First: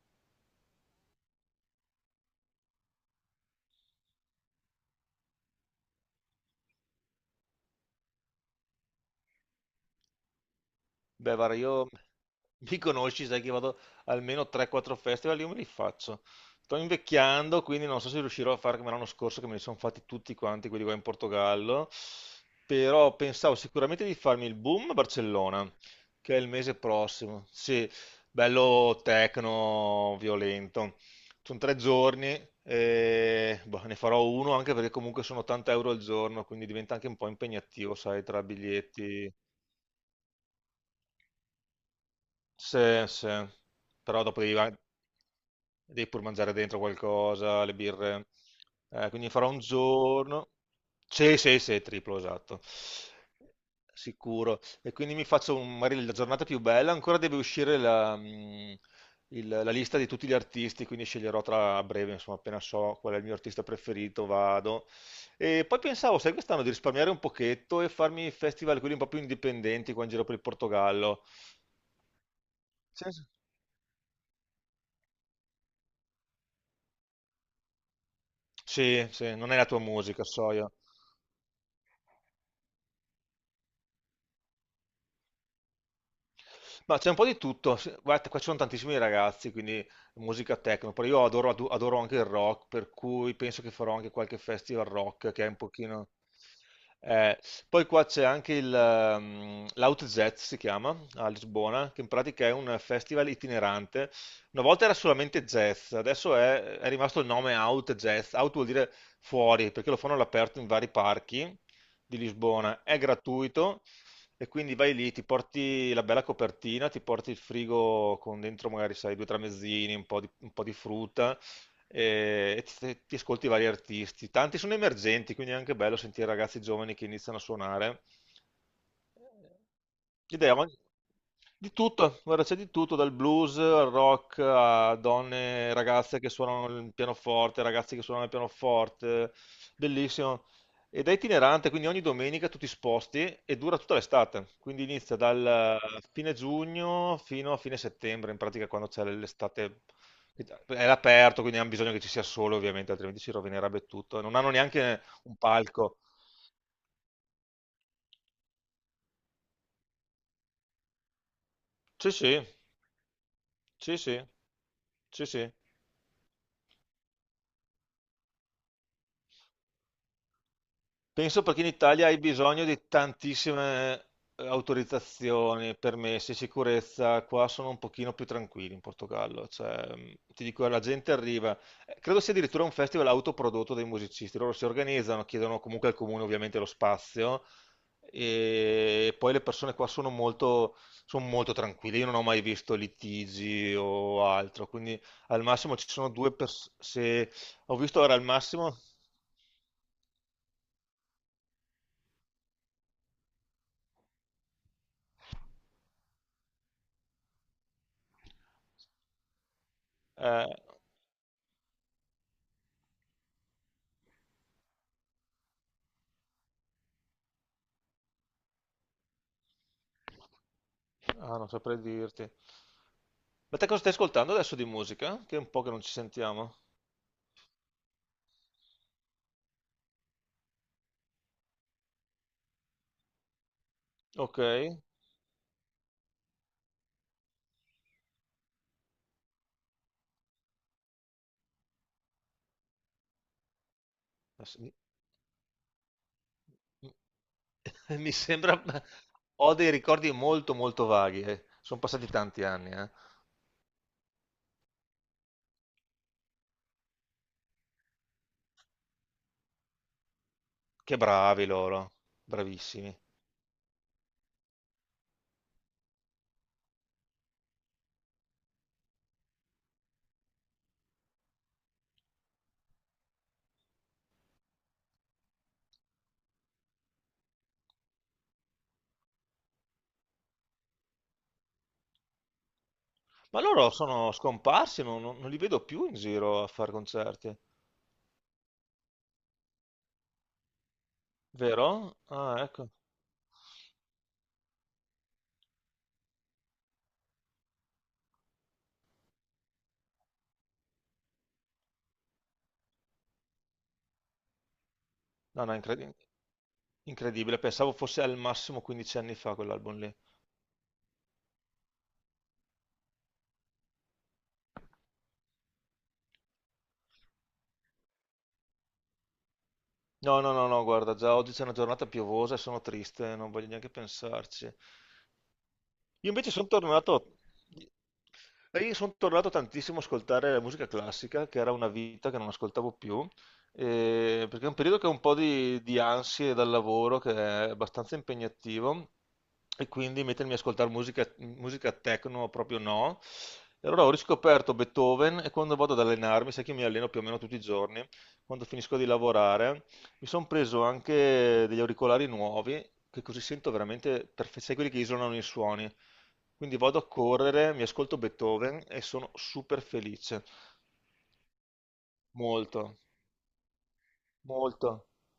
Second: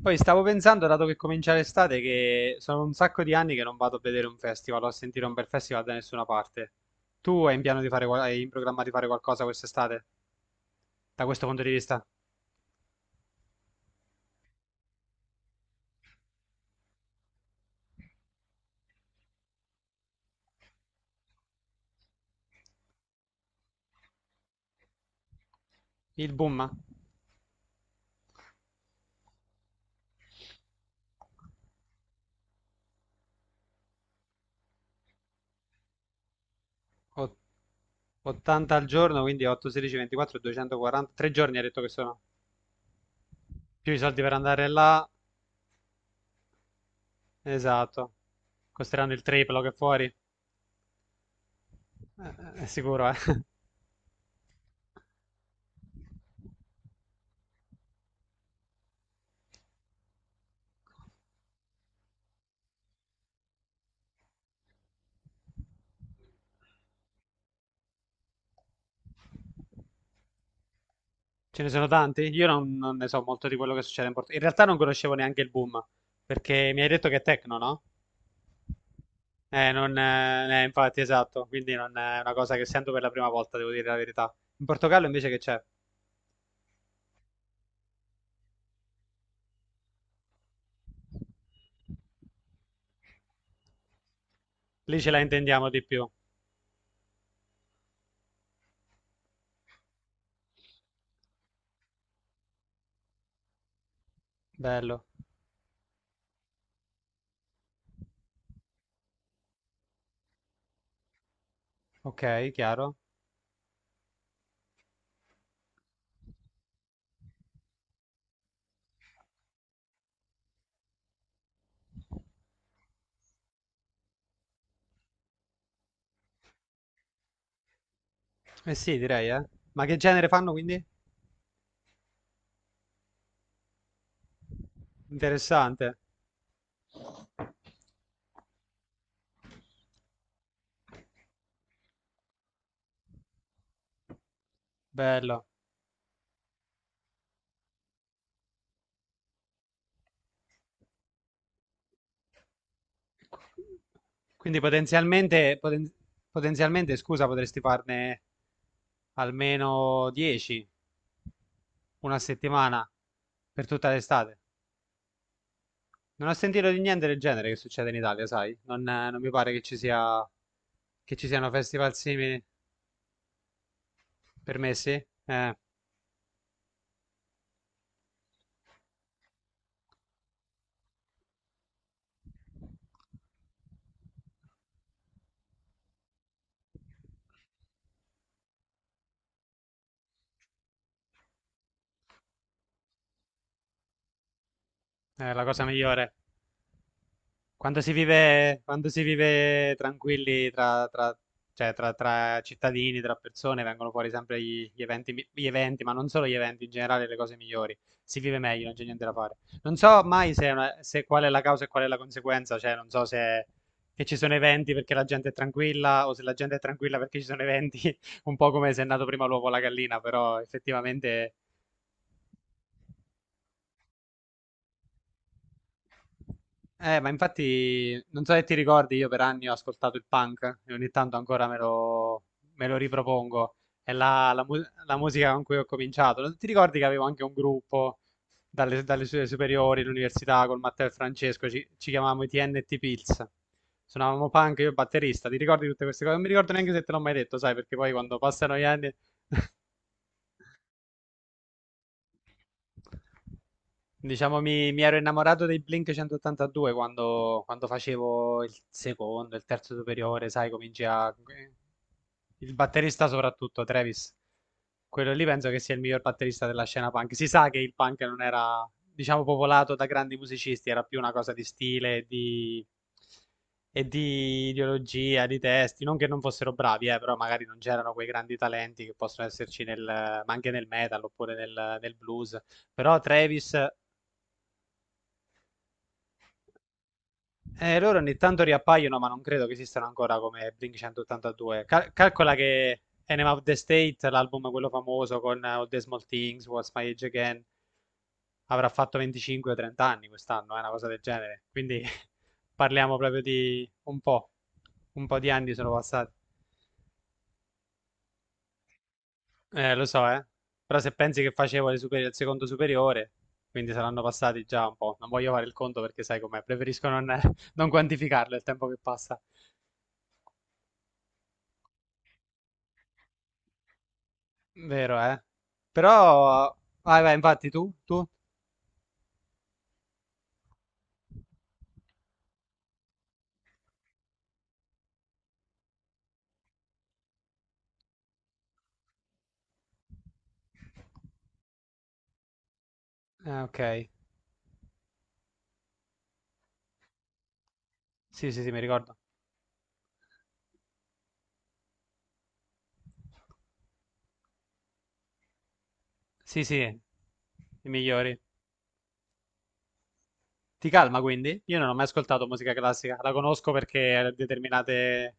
Poi stavo pensando, dato che comincia l'estate, che sono un sacco di anni che non vado a vedere un festival o a sentire un bel festival da nessuna parte. Tu hai in piano di fare, hai in programma di fare qualcosa quest'estate, da Beh, questo guarda, punto di io vista? mi conosci, sai che vado almeno 3-4 festival, io me li faccio. Sto invecchiando, quindi non so se riuscirò a fare come l'anno scorso, che me li sono fatti tutti quanti, quelli qua in Portogallo. Però pensavo sicuramente di farmi il boom a Barcellona, Il che è il boom? mese prossimo. Sì, bello tecno, violento. Sono tre giorni, e, boh, ne farò uno anche perché comunque sono 80 euro al giorno, quindi diventa anche un po' O- impegnativo, sai, tra 80 al giorno, biglietti. quindi 8, 16, 24, 240, 3 giorni ha detto che sono. Sì, sì, Più i soldi però per dopo andare là, devi pur mangiare dentro qualcosa, le esatto. birre. Costeranno il Quindi farò un triplo che fuori. Giorno. Sì, sì, sì, triplo, esatto. È sicuro, eh. Sicuro. E quindi mi faccio magari la giornata più bella. Ancora deve uscire la lista di tutti gli artisti, quindi sceglierò tra a breve, insomma, appena so qual è il mio artista preferito, vado. E poi pensavo, sai, quest'anno di risparmiare un pochetto e farmi festival quelli un po' più indipendenti qua in giro per il Portogallo. Ce ne sono tanti? Io non ne so molto di quello che succede in Portogallo. In realtà non conoscevo neanche il boom, perché mi hai detto che è techno, no? Sì, sì, non è la tua Non, musica, soia. infatti, esatto, quindi non è una cosa che sento per la prima volta, devo dire la verità. In Portogallo invece che c'è? Ma c'è un po' di tutto. Sì, guarda, qua ci sono tantissimi ragazzi, quindi musica techno. Però io adoro anche il rock, per cui penso che farò anche qualche festival Lì ce la rock che è un intendiamo di più. pochino. Eh. Poi qua c'è anche il l'OutZ si chiama a Lisbona, che in pratica è un festival itinerante. Una volta era Bello. solamente jazz, adesso è rimasto il nome Out Jazz. Out vuol dire fuori, perché lo fanno all'aperto in vari parchi di Ok, Lisbona. chiaro. È gratuito. E quindi vai lì, ti porti la bella copertina, ti porti il frigo con dentro magari, sai, due tramezzini, un po' di frutta e ti ascolti vari artisti. Tanti sono emergenti, quindi è anche bello sentire ragazzi giovani che iniziano a suonare. Eh sì, direi, eh. Ma che genere fanno L'idea ma- quindi? di tutto, guarda, c'è di tutto, dal blues al rock a donne, Interessante. ragazze che suonano il pianoforte, ragazzi che suonano il pianoforte, bellissimo. Ed è itinerante, quindi ogni domenica tu ti sposti e dura tutta l'estate, quindi inizia dal Bello. Fine giugno fino a fine settembre, in pratica quando c'è l'estate è all'aperto, quindi hanno bisogno che ci sia sole ovviamente, altrimenti si rovinerebbe tutto. Non hanno Quindi neanche un palco. potenzialmente, scusa, potresti farne almeno 10. Sì, Una sì, settimana per tutta sì, sì, l'estate. sì, sì. Non ho sentito di niente del genere che succede in Italia, sai? Non mi pare che ci Penso siano perché in festival Italia hai simili bisogno di tantissime permessi. Eh, autorizzazioni, permessi, sicurezza. Qua sono un pochino più tranquilli in Portogallo. Cioè, ti dico, la gente arriva. Eh, credo sia addirittura un festival autoprodotto dei musicisti. Loro si organizzano, chiedono comunque al comune ovviamente lo spazio e poi le persone qua sono molto tranquille. Io non ho mai visto litigi o altro, quindi è al la cosa massimo ci sono migliore. due persone. Se ho visto ora al massimo. Quando si vive tranquilli cioè, tra cittadini, tra persone, vengono fuori sempre gli eventi, ma non solo gli eventi, in generale le cose migliori. Si vive meglio, non c'è niente da fare. Non so mai Eh, se qual è la causa e qual è la conseguenza, cioè non so se che ci sono eventi perché la gente è tranquilla o se la gente è tranquilla perché ci sono eventi, un po' come se è nato prima l'uovo o la gallina, però effettivamente. ah, non saprei dirti. Ma te cosa stai ascoltando adesso di musica? Che è un po' che non ci sentiamo. Ma infatti, non so se ti ricordi, io per anni ho ascoltato il punk e ogni tanto ancora me lo ripropongo. È la, Ok. la mu- la musica con cui ho cominciato. Non ti ricordi che avevo anche un gruppo dalle superiori, all'università, con Matteo e Francesco, ci chiamavamo i TNT Pills. Suonavamo punk, Adesso io mi batterista. Ti ricordi tutte queste cose? Non mi ricordo neanche se te l'ho mai detto, sai, perché poi mi quando passano sembra... gli anni... Ho dei ricordi molto molto vaghi. Eh. Sono passati tanti anni, eh. Diciamo, mi ero innamorato dei Blink 182 quando, facevo il secondo, il terzo superiore, sai, cominci Che a... bravi loro. Il Bravissimi. batterista soprattutto, Travis. Quello lì penso che sia il miglior batterista della scena punk. Si sa che il punk non era, diciamo, popolato da grandi musicisti, era più una cosa di stile, di... e di ideologia, di testi. Non che non fossero bravi, però magari non c'erano quei grandi talenti che possono esserci nel, ma anche nel metal oppure nel, blues. Però Ma Travis. loro sono scomparsi, non li vedo più in giro a fare concerti. Loro ogni tanto riappaiono, ma non credo che esistano ancora come Blink 182. Cal- Vero? calcola Ah, ecco. che Enema of the State, l'album quello famoso con All the Small Things, What's My Age Again, avrà fatto 25 o 30 anni quest'anno, è una cosa del genere. Quindi parliamo proprio di un po'. Un po' di No, anni no, sono incredi- passati. incredibile. Pensavo fosse al massimo 15 anni fa quell'album Lo lì. so, eh. Però se pensi che facevo il secondo superiore, quindi saranno passati già un po'. Non voglio fare il conto perché sai com'è, preferisco non non quantificarlo il tempo che passa. No, no, no, no, guarda, già oggi c'è una giornata piovosa e sono triste, non voglio neanche pensarci. Vero, eh. Io invece sono Però... Vai, vai, infatti, tu? Tu? Io sono tornato tantissimo a ascoltare la musica classica, che era una vita che non ascoltavo più, perché è un periodo che ho un po' di ansie dal lavoro, che è abbastanza impegnativo, e quindi mettermi a ascoltare musica techno proprio no. Ah, E allora ok. ho riscoperto Beethoven e quando vado ad allenarmi, sai che io mi alleno più o meno tutti i giorni, Sì, sì, quando sì, mi finisco di ricordo. lavorare mi sono preso anche degli auricolari nuovi, che così sento veramente perfetti, sai quelli che isolano i suoni. Sì, Quindi vado sì, a correre, mi i ascolto migliori. Beethoven e sono super felice. Ti calma, quindi? Io non ho mai ascoltato musica Molto, classica. La conosco perché molto. determinate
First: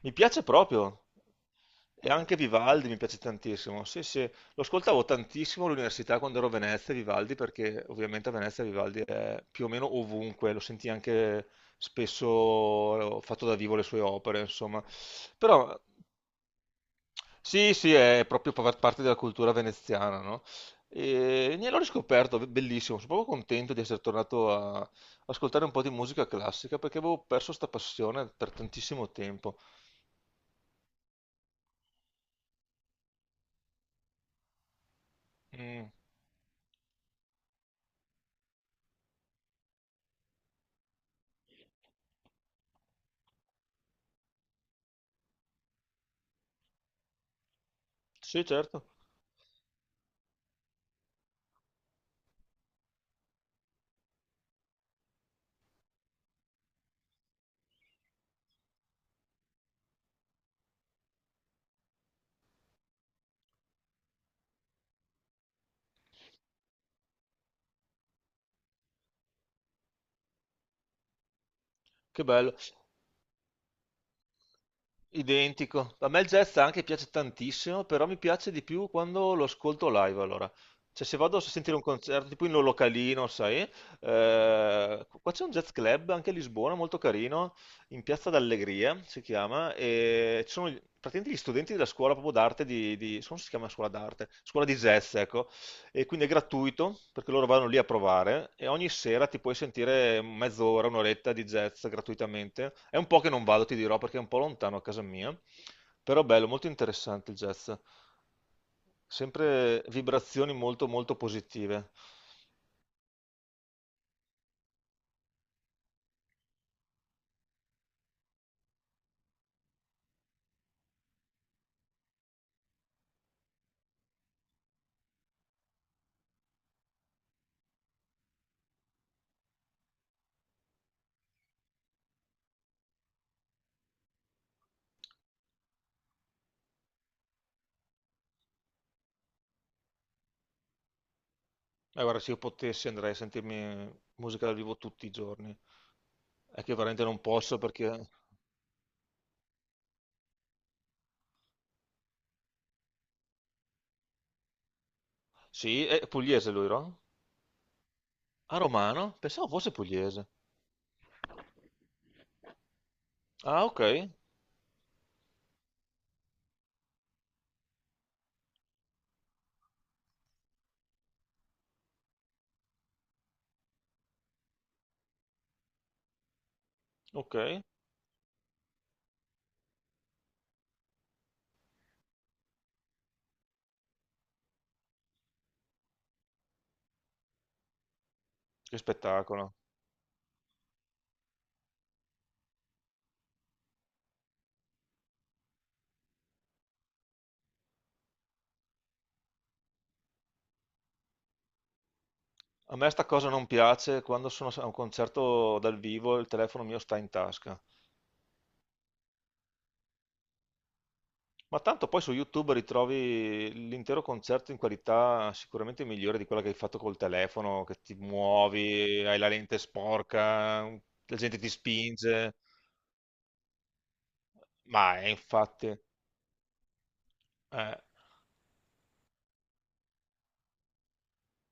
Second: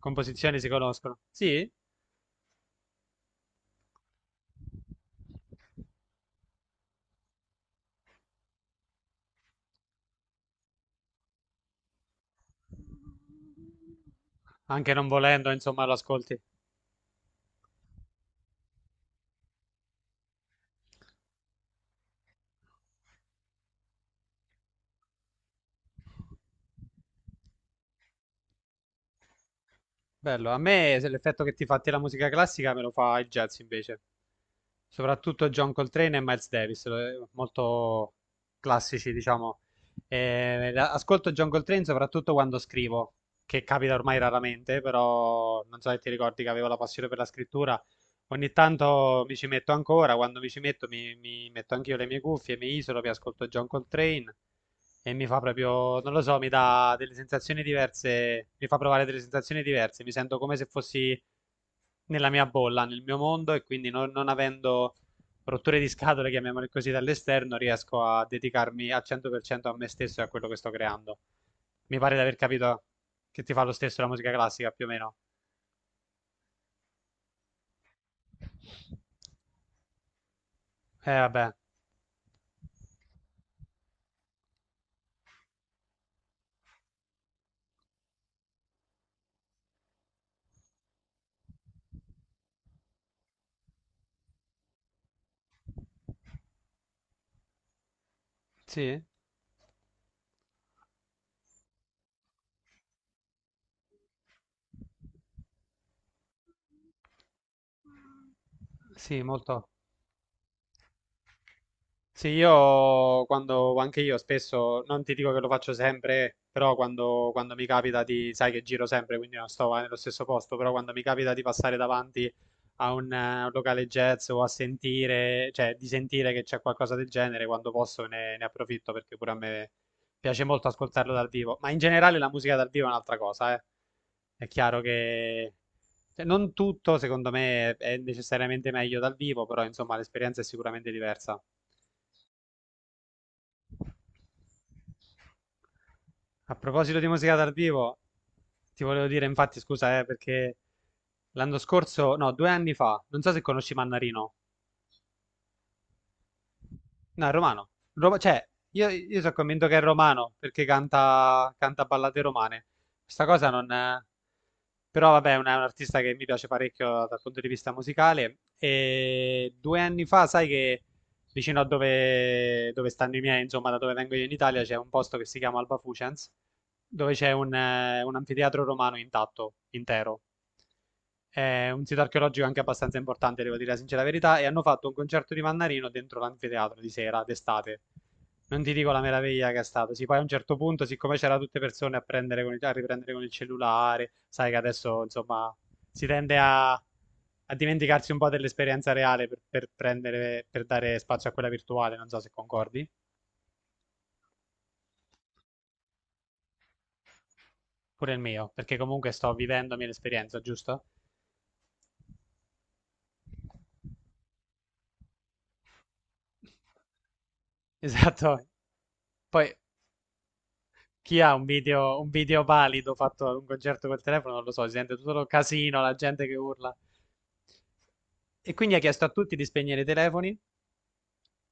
Mi piace si proprio. conoscono. Sì? E anche Vivaldi mi piace tantissimo. Sì, sì, lo ascoltavo tantissimo all'università quando ero a Venezia, Vivaldi, perché ovviamente a Venezia Vivaldi è più o meno ovunque, lo senti anche spesso fatto da vivo le sue opere, insomma. Anche non volendo, Però insomma, lo ascolti. sì, sì, è proprio parte della cultura veneziana, no? E ne l'ho riscoperto, bellissimo, sono proprio contento di essere tornato a ascoltare un po' di musica classica perché avevo perso sta passione per tantissimo tempo. Bello. A me se l'effetto che ti fatti la musica classica me lo fa il jazz, invece. Soprattutto John Mm, Coltrane e Miles Davis, molto classici, diciamo. Ascolto John Coltrane soprattutto quando scrivo, che capita ormai raramente, però non so se ti ricordi che avevo la passione per la scrittura. sì, Ogni certo, tanto mi ci metto ancora, quando mi ci metto mi metto anch'io le mie cuffie, mi isolo, mi ascolto John Coltrane e mi fa proprio, non lo so, mi dà delle sensazioni diverse, mi fa provare delle sensazioni diverse, mi sento come se fossi nella mia bolla, nel mio mondo e quindi non avendo rotture di scatole, chiamiamole così, dall'esterno, riesco a dedicarmi al 100% a me stesso e a quello che sto creando. Mi pare di che aver bello. capito che ti fa lo stesso la musica classica, più o meno. Identico. A me il jazz anche piace tantissimo, però mi piace di più quando lo ascolto live, allora. Cioè, se vado a Vabbè, sentire un concerto, tipo in un localino, sai? Qua c'è un jazz club anche a Lisbona, molto carino, in Piazza d'Allegria si chiama, e ci sono praticamente gli studenti della scuola proprio d'arte di, non so se si chiama scuola d'arte, scuola di jazz, ecco, e quindi è gratuito perché loro vanno lì a provare e ogni sì, sera ti puoi sentire mezz'ora, un'oretta di jazz gratuitamente. È un po' che non vado, ti dirò, perché è un po' lontano a casa mia, però bello, molto interessante il jazz. sì, molto. Sempre vibrazioni molto molto positive. Sì, io anche io spesso, non ti dico che lo faccio sempre, però quando, mi capita di, sai che giro sempre, quindi non sto mai nello stesso posto, però quando mi capita di passare davanti a un locale jazz o a sentire, cioè di sentire che c'è qualcosa del genere, quando posso ne approfitto perché pure a me piace molto ascoltarlo dal vivo. Ma in generale la musica dal vivo è un'altra cosa, eh. È chiaro che cioè, non tutto, secondo me, è necessariamente meglio dal vivo, però insomma l'esperienza è sicuramente diversa. E guarda, se io potessi andrei a sentirmi musica dal vivo tutti i giorni. A È che proposito veramente di non musica dal posso perché... vivo, ti volevo dire, infatti, scusa, perché l'anno scorso, no, 2 anni fa, non so se conosci Mannarino. Sì, è pugliese lui, no? No, è romano. Cioè, Ah, io, romano? io sono Pensavo convinto fosse che è pugliese. romano perché canta ballate romane. Questa cosa Ah, non... ok, però vabbè, è un artista che mi piace parecchio dal punto di vista musicale. E 2 anni fa, sai che vicino a dove stanno i miei, insomma, da dove vengo io in Italia, c'è un posto che si chiama Alba Fucens, dove c'è ok. un anfiteatro romano intatto, intero. È un sito archeologico anche abbastanza importante, devo dire la sincera verità, e hanno fatto un concerto di Mannarino dentro l'anfiteatro di sera, d'estate. Non ti Che dico la meraviglia spettacolo. che è stato. Sì, poi a un certo punto, siccome c'erano tutte persone a riprendere con il cellulare, sai che adesso, insomma, si tende a dimenticarsi un po' dell'esperienza reale per dare spazio a quella virtuale, non so se A concordi, me sta cosa non piace, quando sono a un concerto dal vivo il telefono mio sta in tasca. pure il mio, perché comunque sto vivendomi l'esperienza, giusto? Ma tanto poi su YouTube ritrovi l'intero concerto in qualità sicuramente migliore di quella che hai fatto col telefono, che ti Esatto. muovi, hai la Poi lente sporca, la chi ha gente ti un spinge. video valido fatto ad un concerto col telefono, non lo so, si sente Ma tutto il infatti... casino, la gente che urla. eh. E quindi ha chiesto a tutti di spegnere i telefoni.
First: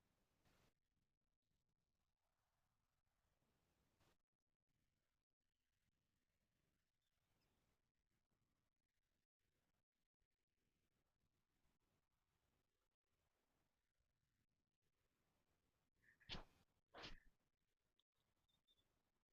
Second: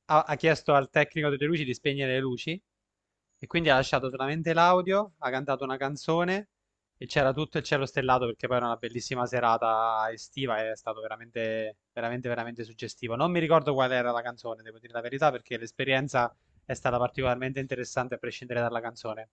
Ha chiesto al tecnico delle luci di spegnere le luci e quindi ha lasciato solamente l'audio, ha cantato una canzone e c'era tutto il cielo stellato perché poi era una bellissima serata estiva e è stato veramente, veramente, veramente suggestivo. Non mi ricordo qual era la canzone, devo dire la verità, perché l'esperienza è stata particolarmente interessante a prescindere dalla canzone.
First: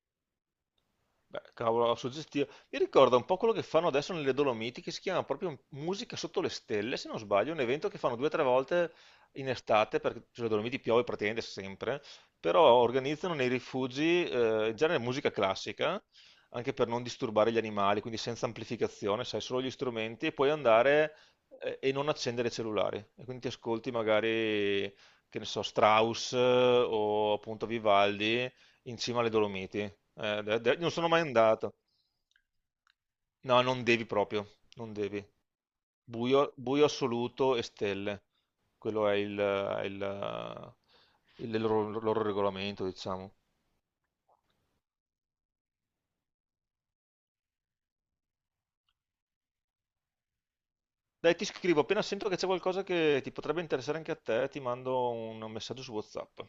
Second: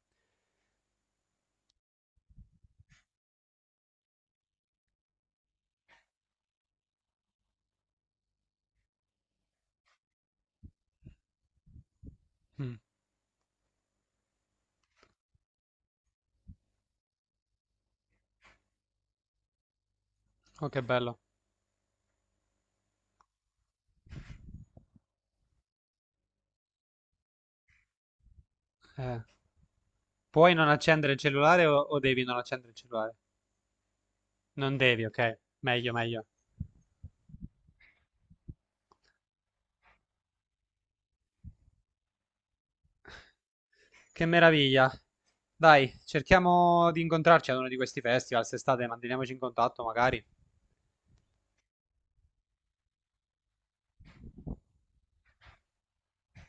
Beh, cavolo, suggestivo. Mi ricorda un po' quello che fanno adesso nelle Dolomiti, che si chiama proprio Musica sotto le stelle, se non sbaglio, un evento che fanno due o tre volte in estate, perché sulle Dolomiti piove praticamente sempre, però Mm. organizzano nei rifugi, in genere musica classica, anche per non disturbare gli animali, quindi senza amplificazione, sai, solo gli strumenti, e puoi Oh, che andare, bello. E non accendere i cellulari. E quindi ti ascolti magari, che ne so, Strauss, o appunto Vivaldi in cima Eh, alle Dolomiti. Puoi non Non sono accendere il mai cellulare andato. o devi non accendere il cellulare? No, non devi proprio, Non non devi, devi. ok. Meglio, meglio. Buio, buio assoluto e stelle. Quello è il loro, loro regolamento, diciamo. Che meraviglia. Dai, cerchiamo di incontrarci ad uno di questi festival, se estate, manteniamoci in contatto magari. Dai, ti scrivo, appena sento che c'è qualcosa che ti potrebbe interessare anche a te, ti mando un messaggio su WhatsApp.